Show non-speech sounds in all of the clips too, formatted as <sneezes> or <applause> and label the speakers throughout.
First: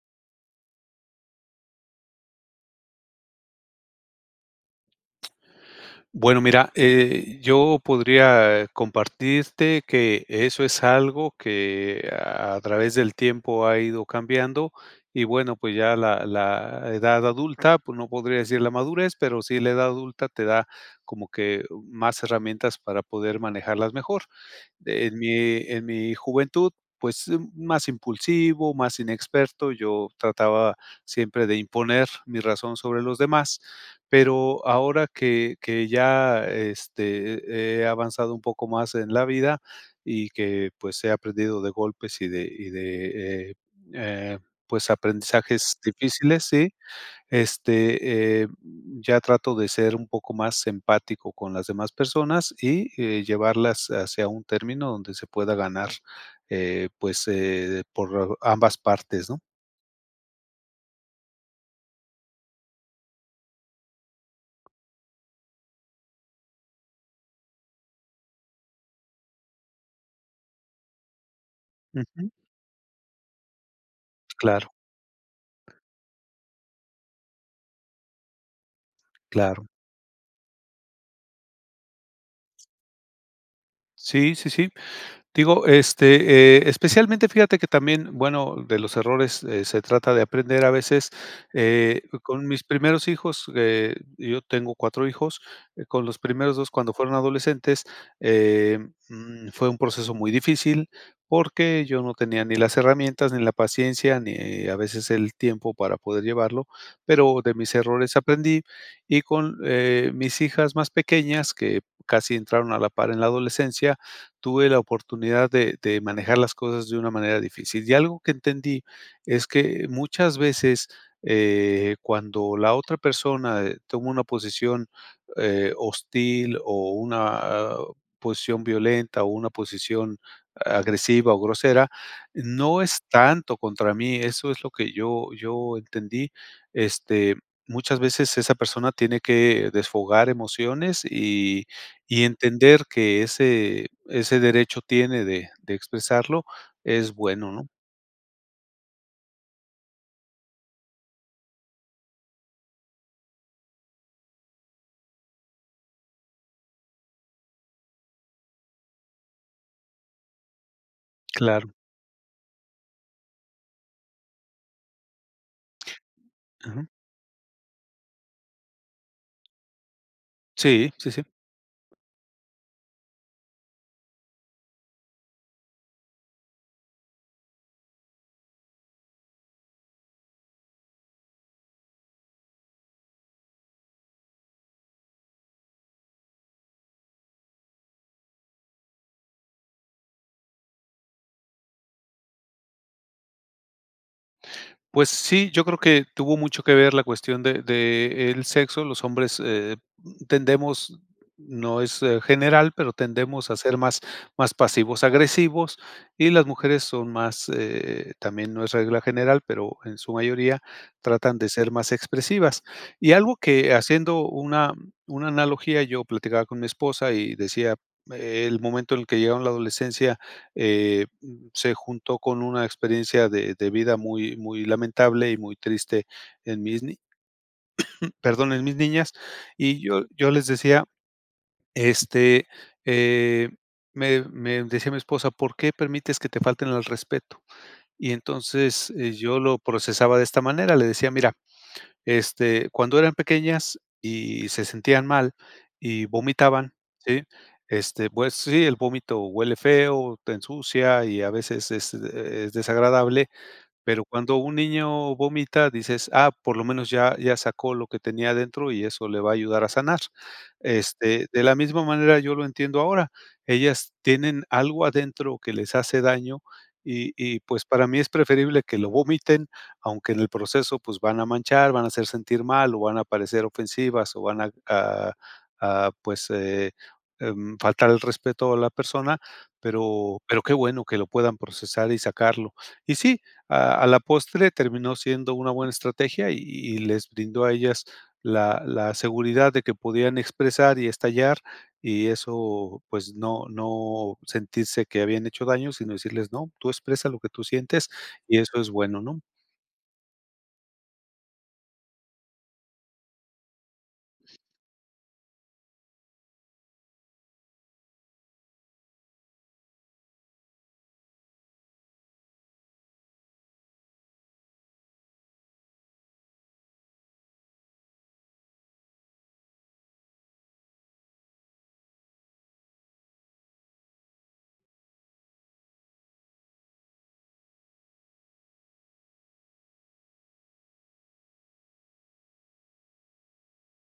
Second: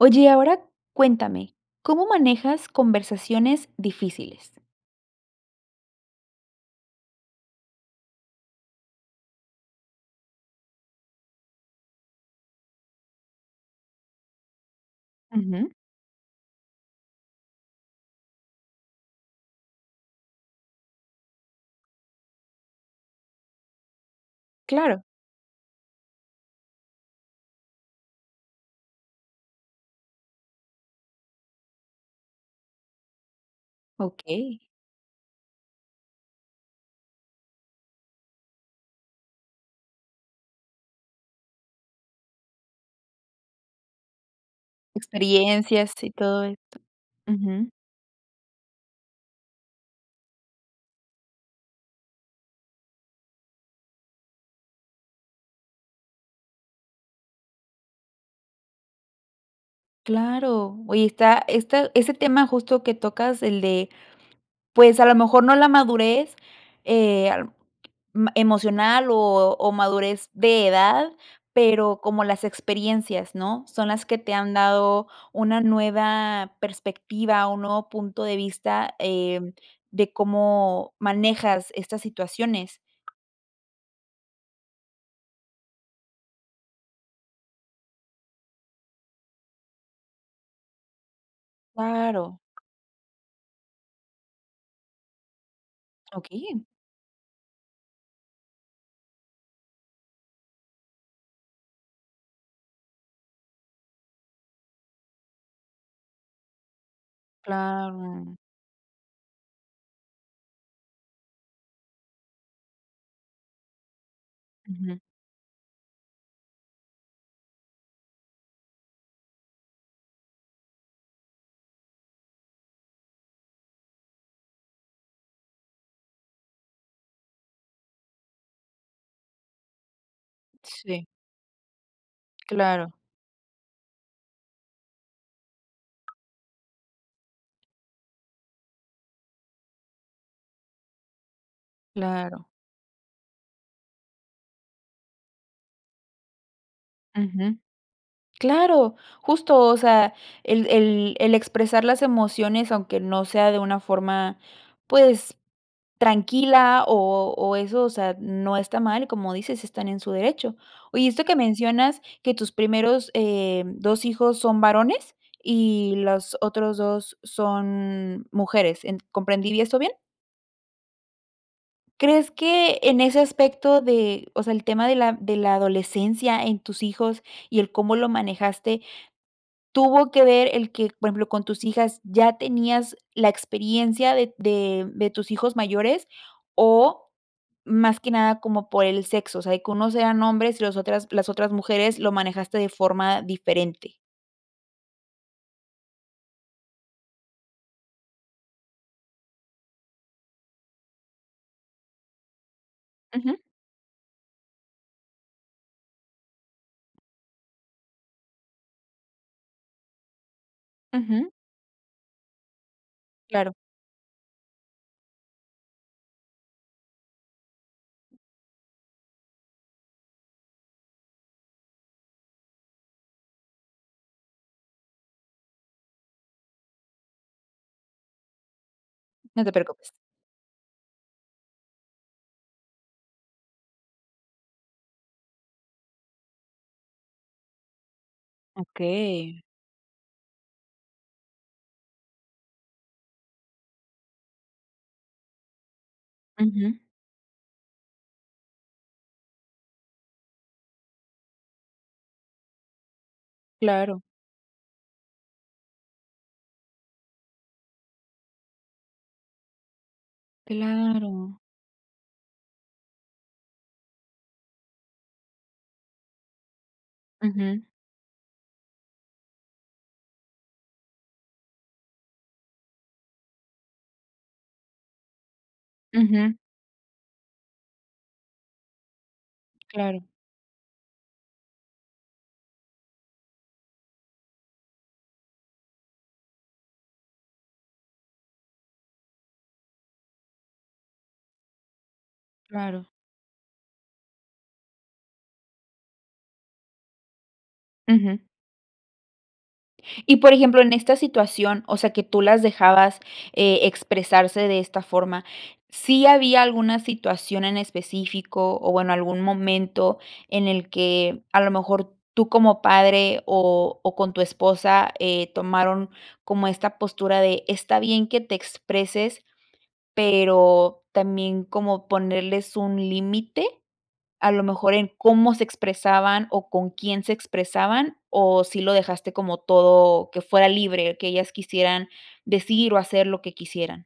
Speaker 1: Oye, ahora cuéntame, ¿cómo manejas conversaciones difíciles?
Speaker 2: Bueno, mira, eh, yo podría compartirte que eso es algo que a través del tiempo ha ido cambiando, y bueno,
Speaker 1: Ujú.
Speaker 2: pues, ya la la edad adulta, pues, no podría decir la madurez, pero sí la edad adulta te da como que, u más herramientas para poder manejarlas mejor.
Speaker 1: Claro.
Speaker 2: En mi en mi juventud, pues, mm, más impulsivo, más inexperto, yo trataba siempre de imponer mi razón sobre los demás,
Speaker 1: Okey.
Speaker 2: pero ahora que que ya, este, he he avanzado un poco más en la vida y que, pues, he aprendido de golpes y de y de, eh eh, pues, aprendizajes
Speaker 1: Experiencias, y todo
Speaker 2: difíciles, ¿sí?
Speaker 1: esto. Ujú.
Speaker 2: Este, eh, mm, ya trato de ser un poco más empático con las demás personas y, eh, llevarlas hacia un término donde se pueda ganar, eh, pues, eh, de por ambas partes, ¿no?
Speaker 1: Claro, oye, está esta ese tema justo que tocas, el de, pues, a lo mejor no la madurez, eh, a lo me m emocional, o o madurez de edad, pero como
Speaker 2: Ujú.
Speaker 1: las experiencias, ¿no? Son las que te han
Speaker 2: Claro.
Speaker 1: dado una nueva perspectiva, un nuevo punto de vista, eh,
Speaker 2: Claro.
Speaker 1: de cómo manejas estas situaciones.
Speaker 2: Sí, sí, sí. Digo, este, eh, especialmente fíjate que también, bueno, de los errores, eh, se trata de aprender a veces, eh,
Speaker 1: Claro.
Speaker 2: con mis primeros hijos, eh, yo tengo 4 hijos, eh, con los primeros
Speaker 1: Okey.
Speaker 2: 2 cuando fueron adolescentes, eh, mm, fue un proceso muy difícil, porque yo no tenía ni las herramientas, ni la paciencia, ni a veces el tiempo para poder llevarlo, pero de mis errores
Speaker 1: Claro.
Speaker 2: aprendí y con, eh, mis hijas más pequeñas, que casi entraron a la par en la adolescencia, tuve la
Speaker 1: Ujú.
Speaker 2: oportunidad de de manejar las cosas de una manera difícil. Y algo que entendí es que muchas veces, eh, cuando la otra persona, eh, toma una posición, eh, hostil o una o posición violenta o una posición
Speaker 1: Sí.
Speaker 2: agresiva o grosera, no
Speaker 1: Claro.
Speaker 2: es tanto contra mí, eso es lo que yo yo entendí. Este, muchas veces esa persona tiene que desfogar emociones y y
Speaker 1: Claro.
Speaker 2: entender que ese ese derecho tiene de de expresarlo es bueno,
Speaker 1: Ujú.
Speaker 2: ¿no?
Speaker 1: Claro, justo, o sea, el el el expresar las emociones, aunque no sea de una forma, pues tranquila o o eso, o sea, no está mal y como dices, están en su derecho. Oye, esto que
Speaker 2: Claro.
Speaker 1: mencionas que tus primeros, eh, 2 hijos son varones y las otros
Speaker 2: Ujú.
Speaker 1: 2 son mujeres, en ¿comprendí bien esto bien?
Speaker 2: Sí, sí, sí.
Speaker 1: Crees que en ese aspecto de, o sea, el tema de la de la adolescencia en tus hijos y el cómo lo manejaste, tuvo que ver el que, por ejemplo, con tus hijas ya tenías la experiencia de de de tus hijos mayores o, más que nada como por el sexo, o sea, de que unos sean hombres y los otras las otras mujeres, lo manejaste de forma diferente.
Speaker 2: Pues sí, yo creo que tuvo mucho que ver la cuestión de de el sexo. Los hombres, eh, mm, tendemos no es general, pero
Speaker 1: Ujú.
Speaker 2: tendemos a ser más más pasivos agresivos, y las mujeres son más eh, también no es regla general, pero en su mayoría
Speaker 1: Ujú.
Speaker 2: tratan de ser más expresivas. Y algo
Speaker 1: Claro.
Speaker 2: que haciendo una una analogía, yo platicaba con mi esposa, y decía el momento en el que llegaron la adolescencia, eh, se juntó con una experiencia de de vida muy muy lamentable, y muy triste en mis ni <sneezes> perdón, en mis niñas,
Speaker 1: No te
Speaker 2: y
Speaker 1: preocupes.
Speaker 2: yo yo les decía este, eh, me me decía mi esposa: "¿Por qué permites que te falten al respeto?". Y entonces, eh, yo
Speaker 1: Okey.
Speaker 2: lo procesaba de esta manera, le decía: "Mira, este, cuando eran pequeñas, y se sentían mal y vomitaban,
Speaker 1: Ujú.
Speaker 2: ¿sí? Este, pues sí, el vómito huele feo, te ensucia y a veces es, eh, es desagradable",
Speaker 1: Claro.
Speaker 2: pero cuando un niño vomita dices: "Ah, por lo menos ya ya sacó lo que tenía adentro, y eso le va a ayudar a sanar". Este,
Speaker 1: Claro.
Speaker 2: de la misma manera yo lo entiendo ahora, ellas tienen algo adentro que les hace daño, y y
Speaker 1: Ujú.
Speaker 2: pues, para mí es preferible que lo vomiten, aunque en el proceso, pues, van a manchar, van a hacer sentir mal, o, van a parecer ofensivas, o, van a a, pues,
Speaker 1: Ujú.
Speaker 2: eh, mm, faltar el respeto a la persona.
Speaker 1: Claro.
Speaker 2: Pero pero qué bueno que lo puedan procesar y sacarlo. Y sí, a a la postre terminó siendo una buena estrategia. Y y les brindó a ellas, la la seguridad de que podían expresar y estallar, y eso,
Speaker 1: Claro.
Speaker 2: pues, no no sentirse que habían hecho daños, sino decirles: "No, tú expresa lo que tú sientes
Speaker 1: Ujú.
Speaker 2: y eso es bueno", ¿no?
Speaker 1: Y, por ejemplo, en esta situación, o sea, que tú las dejabas, eh, expresarse de esta forma, ¿sí había alguna situación en específico o, bueno, algún momento en el que, a lo mejor, tú como padre o o con tu esposa, eh, tomaron como esta postura de está bien que te expreses, pero también como ponerles un límite, a lo mejor en cómo se expresaban o con quién se expresaban, ¿o sí lo dejaste como todo que fuera libre, qué ellas quisieran decir o hacer lo que quisieran?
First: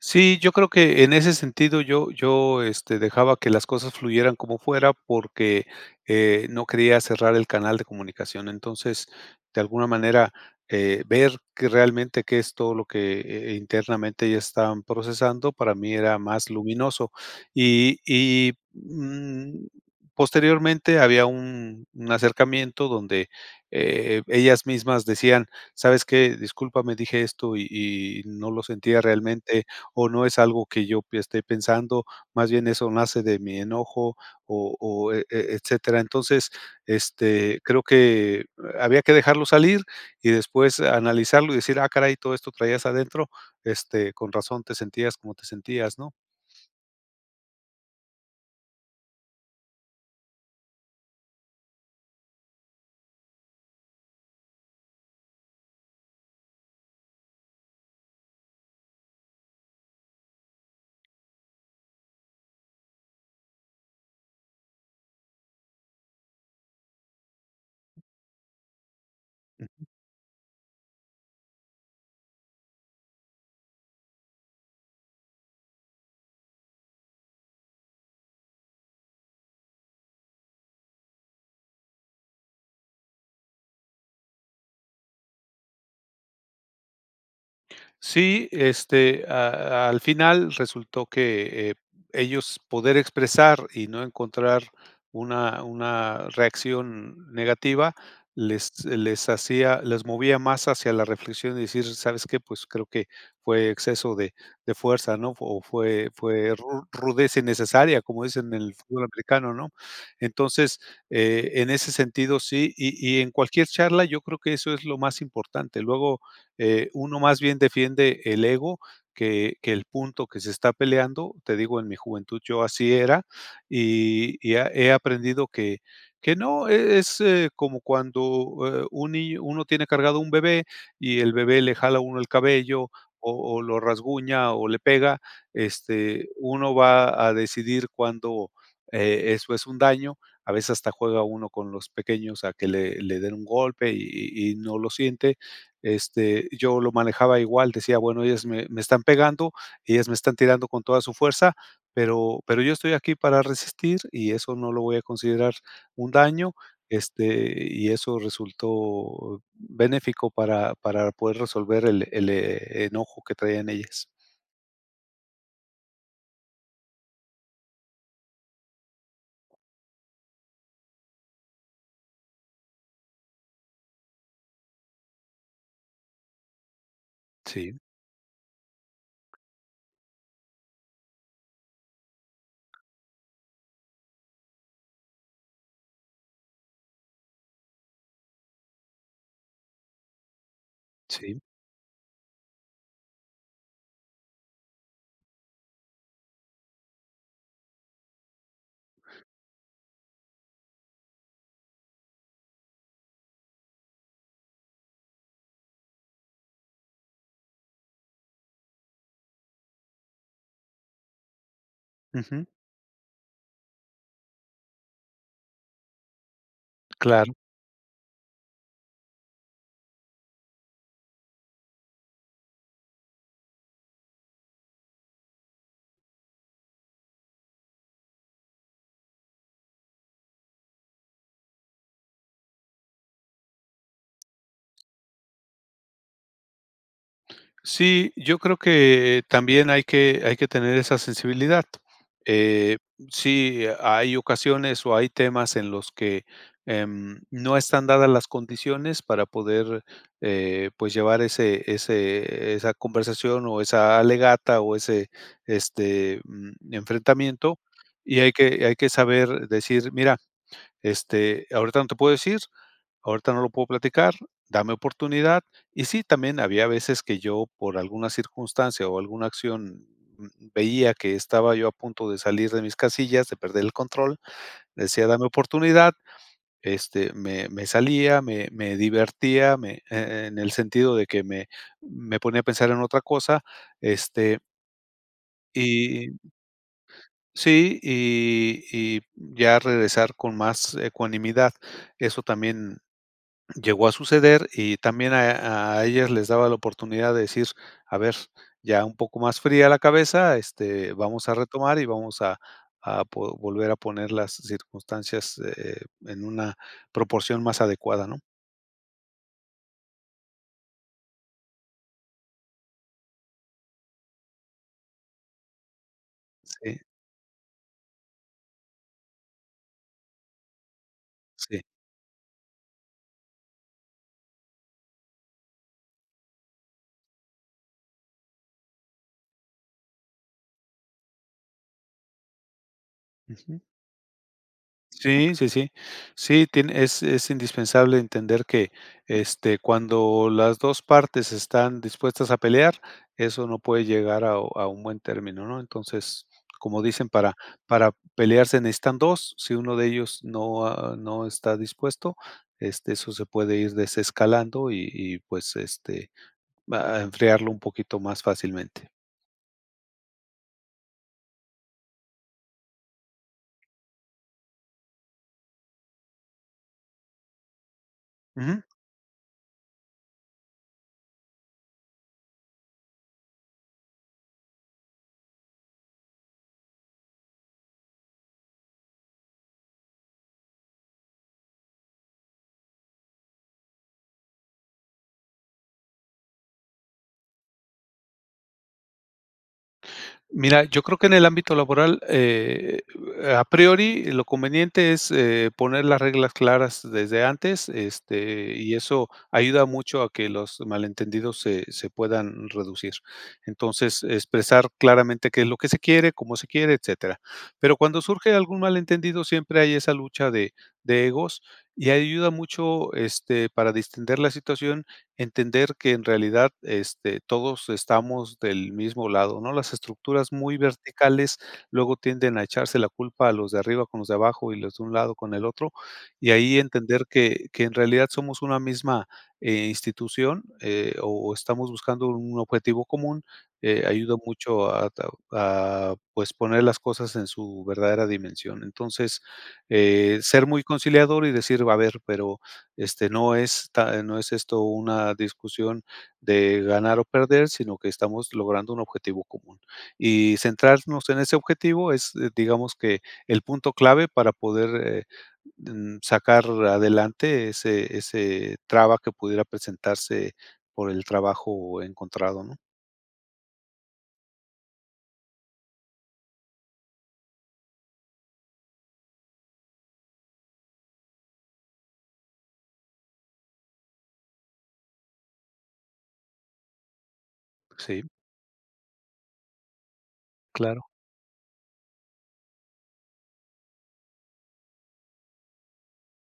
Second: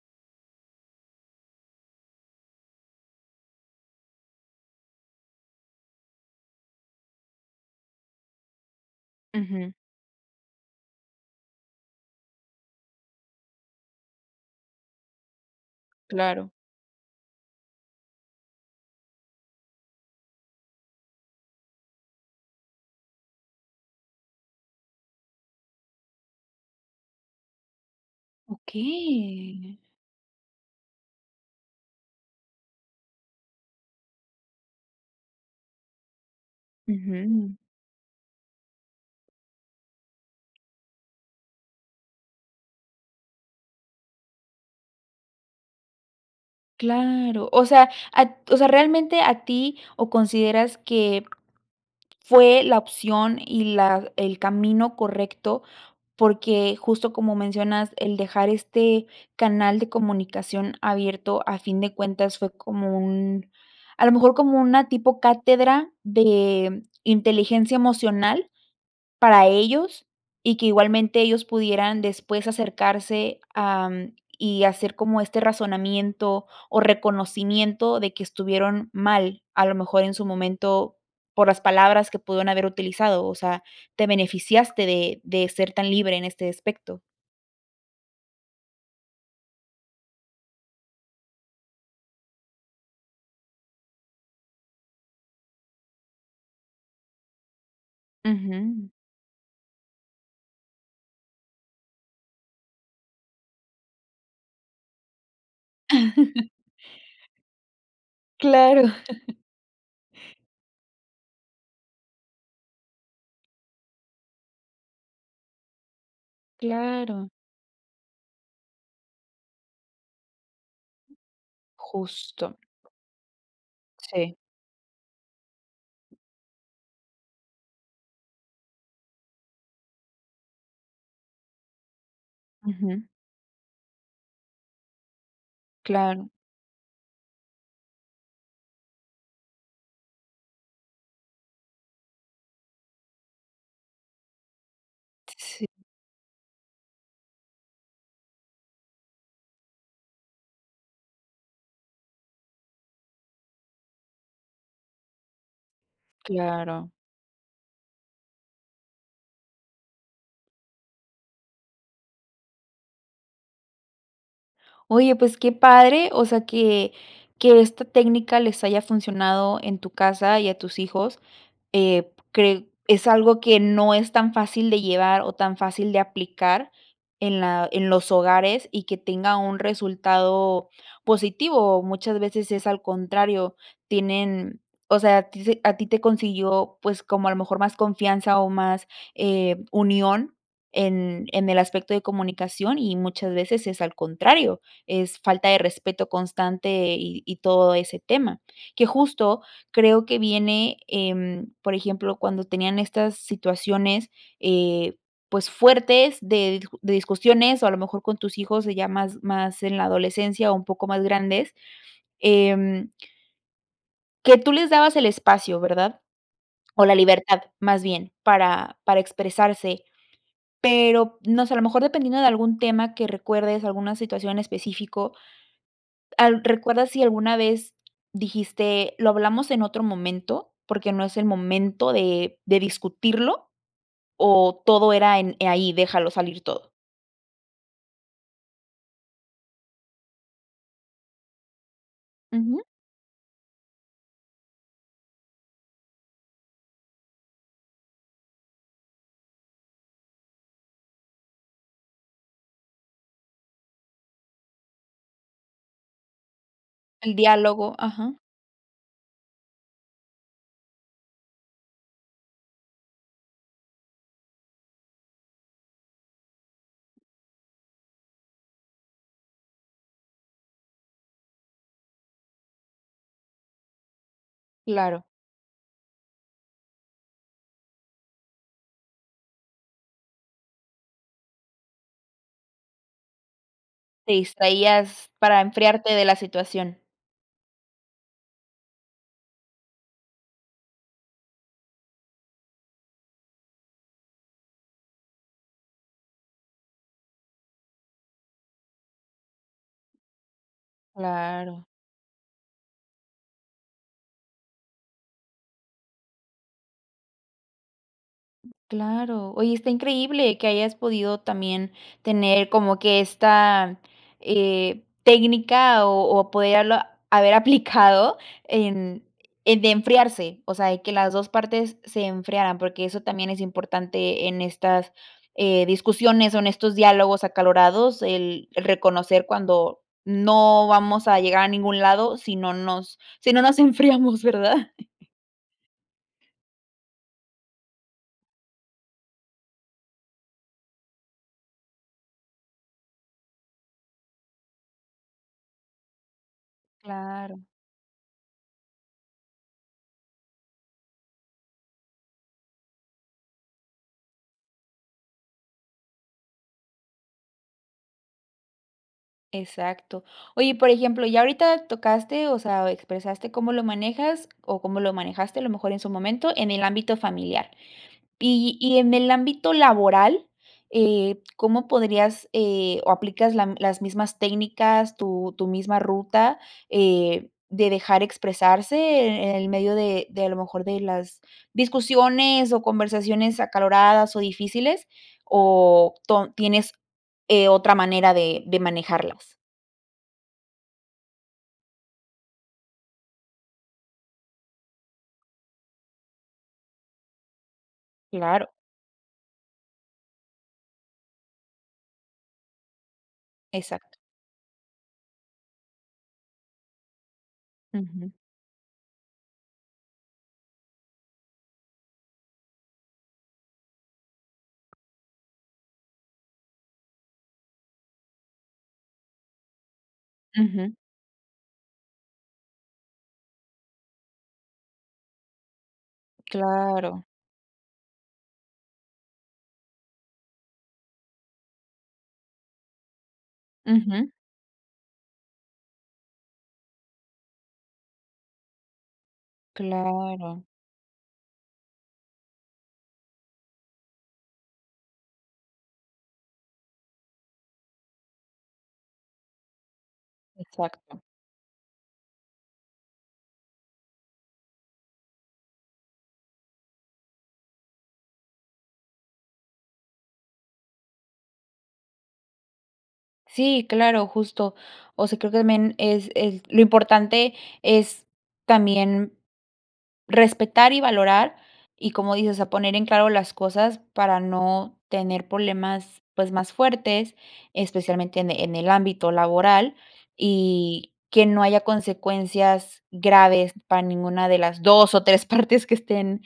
Speaker 2: Sí, yo creo que en ese sentido yo yo, este, dejaba que las cosas fluyeran como fuera porque, eh, no quería cerrar el canal de comunicación. Entonces, de
Speaker 1: Ujú.
Speaker 2: alguna manera, eh, ver realmente que es todo lo que, eh, internamente ellas estaban procesando para mí era
Speaker 1: Claro.
Speaker 2: más luminoso. Y y, mm, posteriormente había un un acercamiento donde, eh, ellas mismas decían: "¿Sabes qué? discúlpame dije esto y y no lo sentía realmente,
Speaker 1: Okey.
Speaker 2: o no es algo que yo esté pensando, más bien eso nace de mi enojo" o o, e etcétera. Entonces,
Speaker 1: Ujú.
Speaker 2: este, eh, creo que había que dejarlo salir y después analizarlo y decir: "Ah caray ¿todo esto traías adentro? Este, con razón te sentías como te sentías ¿no?"
Speaker 1: Claro, o sea a t o sea, realmente a ti o consideras que, fue la opción y la el camino correcto, porque justo como mencionas, el dejar este canal de comunicación abierto a fin de cuentas fue como un a lo mejor como una tipo cátedra de inteligencia emocional para
Speaker 2: Ujú.
Speaker 1: ellos y que igualmente ellos pudieran después acercarse, am,, y hacer como este razonamiento o reconocimiento de que estuvieron mal, a lo mejor en su momento, por las palabras que pudieron haber utilizado, o sea, te beneficiaste de de ser tan libre en este aspecto.
Speaker 2: Sí, este, a al final resultó que, eh, ellos poder expresar y no encontrar una una reacción negativa, les
Speaker 1: Ujú.
Speaker 2: les hacía les movía más hacia la reflexión y decir: "¿Sabes qué? Pues creo que fue exceso de de fuerza", ¿no? O fue
Speaker 1: <chuckles>
Speaker 2: fue ru rudeza innecesaria, como dicen en el
Speaker 1: Claro.
Speaker 2: fútbol americano, ¿no? Entonces, eh, en ese sentido sí y y en cualquier charla yo creo que eso es lo más importante. Luego, eh, uno
Speaker 1: Claro.
Speaker 2: más bien defiende el ego que que el punto que se está peleando, te digo en mi juventud,
Speaker 1: Justo.
Speaker 2: yo así era
Speaker 1: Sí.
Speaker 2: y y he he aprendido que que no, e es como cuando un, eh, niño uno tiene cargado un bebé y el bebé le jala a uno el cabello
Speaker 1: Ujú.
Speaker 2: o o lo rasguña o le pega,
Speaker 1: Claro.
Speaker 2: este, uno va a decidir cuando, eh, eso es un daño, a veces hasta juega uno con los pequeños a que le le den un golpe y y no lo siente.
Speaker 1: Sí.
Speaker 2: Este, yo lo manejaba igual, decía bueno, ellas me me están pegando, ellas me están tirando con toda su fuerza, pero pero yo estoy aquí para resistir y eso no lo voy a considerar un daño,
Speaker 1: Claro.
Speaker 2: este, y eso resultó benéfico para para poder resolver el el e enojo que traían ellas.
Speaker 1: Oye, pues qué padre, o sea, que que esta técnica les haya funcionado en tu casa y a tus hijos, eh, cre es algo que no es tan fácil de llevar o tan fácil de aplicar en la,
Speaker 2: Sí.
Speaker 1: en los hogares y que tenga un resultado positivo. O muchas veces es al contrario, tienen, o sea, a ti se a ti te consiguió, pues, como a lo mejor más confianza o más, eh, unión en
Speaker 2: Sí.
Speaker 1: en el aspecto de comunicación y muchas veces es al contrario, es falta de respeto constante y y todo ese tema, que justo creo que viene, em, por ejemplo, cuando tenían estas situaciones, eh, pues fuertes de di de discusiones o a lo mejor con tus hijos, eh, ya más más en la adolescencia o un poco más grandes,
Speaker 2: Ujú.
Speaker 1: em. Que tú les dabas el espacio, ¿verdad? O la
Speaker 2: Claro.
Speaker 1: libertad, más bien, para para expresarse, pero no sé, a lo mejor dependiendo de algún tema que recuerdes, alguna situación en específico, al ¿recuerdas si alguna vez dijiste lo hablamos en otro momento porque no es el momento de de discutirlo o todo era en ahí déjalo salir todo?
Speaker 2: Sí, yo creo que también hay que hay que tener esa sensibilidad.
Speaker 1: Ujú.
Speaker 2: Eh, sí hay ocasiones o hay temas en los que, em, no están dadas las condiciones para poder, eh, pues, llevar ese ese esa conversación o esa alegata o ese, este, mm,
Speaker 1: El
Speaker 2: enfrentamiento,
Speaker 1: diálogo, ajá.
Speaker 2: y hay que hay que saber decir: "Mira, este, ahorita no te puedo decir, ahorita no lo puedo platicar, dame oportunidad". Y sí, también había veces que yo, por alguna circunstancia o alguna acción, mm, veía que estaba yo a punto de salir de mis casillas, de perder el control,
Speaker 1: Claro.
Speaker 2: decía: "Dame oportunidad". Este, me me salía, me me divertía, me e en el sentido de que me me ponía a pensar en otra cosa,
Speaker 1: Te
Speaker 2: este
Speaker 1: distraías para enfriarte de
Speaker 2: y,
Speaker 1: la situación.
Speaker 2: sí, y y ya regresar con más ecuanimidad. Eso también llegó a suceder y también a a ellos les daba la oportunidad de decir: "A ver, ya un poco más fría la cabeza, este, vamos a
Speaker 1: Claro.
Speaker 2: retomar y vamos a a po volver a poner las circunstancias, eh, en una proporción más adecuada", ¿no?
Speaker 1: Claro. Oye, está increíble que hayas podido también tener como que esta, eh, técnica o o
Speaker 2: Sí.
Speaker 1: poderla haber aplicado en eh, de enfriarse, o sea, de que las 2
Speaker 2: Sí.
Speaker 1: partes se enfriaran, porque eso también es importante en estas, eh, discusiones o en estos diálogos acalorados, el reconocer cuando no vamos a llegar a ningún lado si no nos si no nos
Speaker 2: Ujú.
Speaker 1: enfriamos, ¿verdad?
Speaker 2: Sí, sí, sí. Sí, tiene es es indispensable entender que, este, cuando las 2 partes están dispuestas a pelear, eso no puede llegar a a un buen término, ¿no?, entonces, como dicen: "Para
Speaker 1: Claro.
Speaker 2: para pelear se necesitan 2". Si 1 de ellos no, ah, no está dispuesto, este, eso se puede ir desescalando y y, pues, este, va a enfriarlo un poquito más fácilmente.
Speaker 1: Exacto. Oye, y por ejemplo, ya ahorita tocaste, o sea, expresaste cómo lo manejas o cómo lo manejaste, a lo mejor en su momento, en el ámbito familiar. Y
Speaker 2: Ujú.
Speaker 1: y en el ámbito laboral, eh, ¿cómo podrías, eh, o aplicas la m las mismas técnicas, tu tu misma ruta, eh, de dejar expresarse, eh, en el medio de de, a lo mejor, de las discusiones o conversaciones acaloradas o difíciles? O ton ¿tienes, eh, otra manera de de manejarlas?
Speaker 2: Mira, yo creo que en el ámbito laboral, eh, a priori, lo conveniente es, eh, poner las reglas claras desde antes,
Speaker 1: Claro.
Speaker 2: este, y eso ayuda mucho a que los malentendidos se se puedan reducir.
Speaker 1: Exacto.
Speaker 2: Entonces, expresar claramente qué es lo que se quiere, cómo se quiere, etcétera. Pero cuando
Speaker 1: Ujú.
Speaker 2: surge algún mal entendido, siempre hay esa lucha de de egos y ayuda mucho, este, para distender la situación, entender que en realidad, este, todos estamos del mismo lado, ¿no? Las estructuras muy
Speaker 1: Ujú.
Speaker 2: verticales luego tienden a echarse la culpa los de arriba con los de abajo y los de un lado con el otro, y ahí
Speaker 1: Claro.
Speaker 2: entender que que en realidad somos una misma, eh, institución, eh, o o estamos buscando un objetivo común, eh,
Speaker 1: Ujú.
Speaker 2: ayuda mucho a tao a pues, poner las cosas en su verdadera dimensión. Entonces, eh,
Speaker 1: Claro.
Speaker 2: ser muy conciliador y decir, a ver, pero, este, no está no es esto una discusión de ganar o perder, sino que estamos logrando un objetivo común. Y
Speaker 1: Exacto.
Speaker 2: centrarnos en ese objetivo es, digamos, que el punto clave para poder, eh, mm, sacar adelante ese ese traba que pudiera presentarse por el trabajo encontrado, ¿no?
Speaker 1: Sí, claro, justo. O sea, creo que me en es el lo importante es también respetar, y valorar, y, como dices, a poner en claro las cosas para no tener problemas, pues, más fuertes,
Speaker 2: Sí.
Speaker 1: especialmente en en el ámbito laboral,
Speaker 2: Claro.
Speaker 1: y que no haya consecuencias graves para ninguna de las 2, o, 3 partes que estén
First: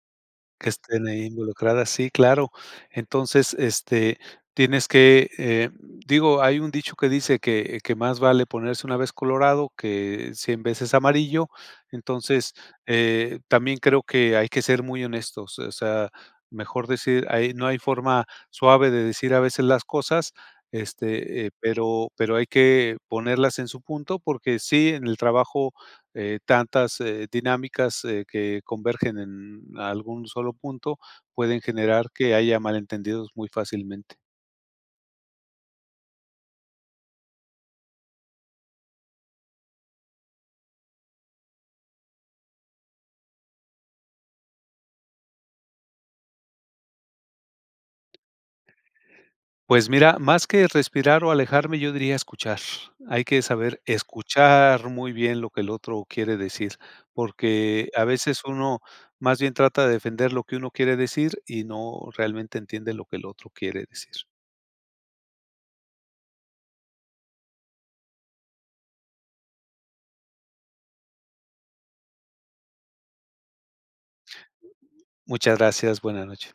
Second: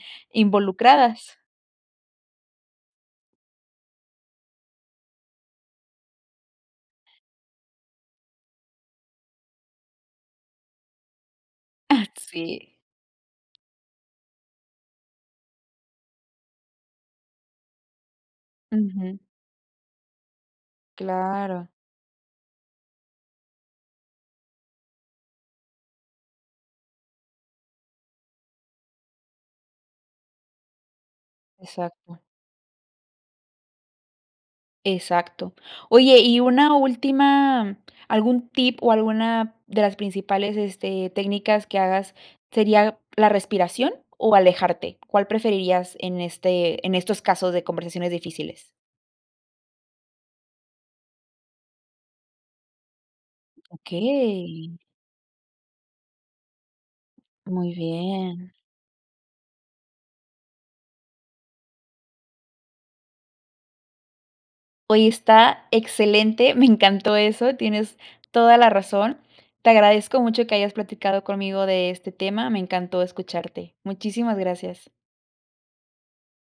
Speaker 2: Que estén ahí
Speaker 1: involucradas.
Speaker 2: involucradas, sí, claro. Entonces, este, tienes que, eh, digo, hay un dicho que dice que que más vale ponerse 1 vez colorado, que 100 veces amarillo,
Speaker 1: <chuckles>
Speaker 2: entonces,
Speaker 1: Sí.
Speaker 2: eh, también creo que hay que ser muy honestos. Eh, o sea, mejor decir ahi no hay forma suave de
Speaker 1: Ujú.
Speaker 2: decir a veces las cosas, este, eh,
Speaker 1: Claro.
Speaker 2: pero pero hay que ponerlas en su punto porque sí, en el trabajo, eh, tantas, eh, dinámicas, eh, que convergen en algún solo punto pueden generar
Speaker 1: Exacto.
Speaker 2: que haya malentendidos muy fácilmente.
Speaker 1: Exacto. Oye y una última, ¿algún tip, o, alguna de las principales, este, técnicas que hagas sería la respiración, o, alejarte? ¿Cuál preferirías en este en estos casos de conversaciones difíciles?
Speaker 2: Pues mira, más que respirar, o, alejarme, yo diría escuchar. Hay que saber
Speaker 1: Okey.
Speaker 2: escuchar muy bien lo que el otro quiere decir,
Speaker 1: Muy
Speaker 2: porque a veces
Speaker 1: bien.
Speaker 2: uno más bien trata de defender lo que uno quiere decir, y no realmente entiende lo que el otro quiere decir.
Speaker 1: Oye, está excelente, me encantó eso, tienes toda la razón. Te agradezco mucho que hayas platicado conmigo de este tema, me encantó escucharte. Muchísimas gracias.
Speaker 2: Muchas gracias, buena noche.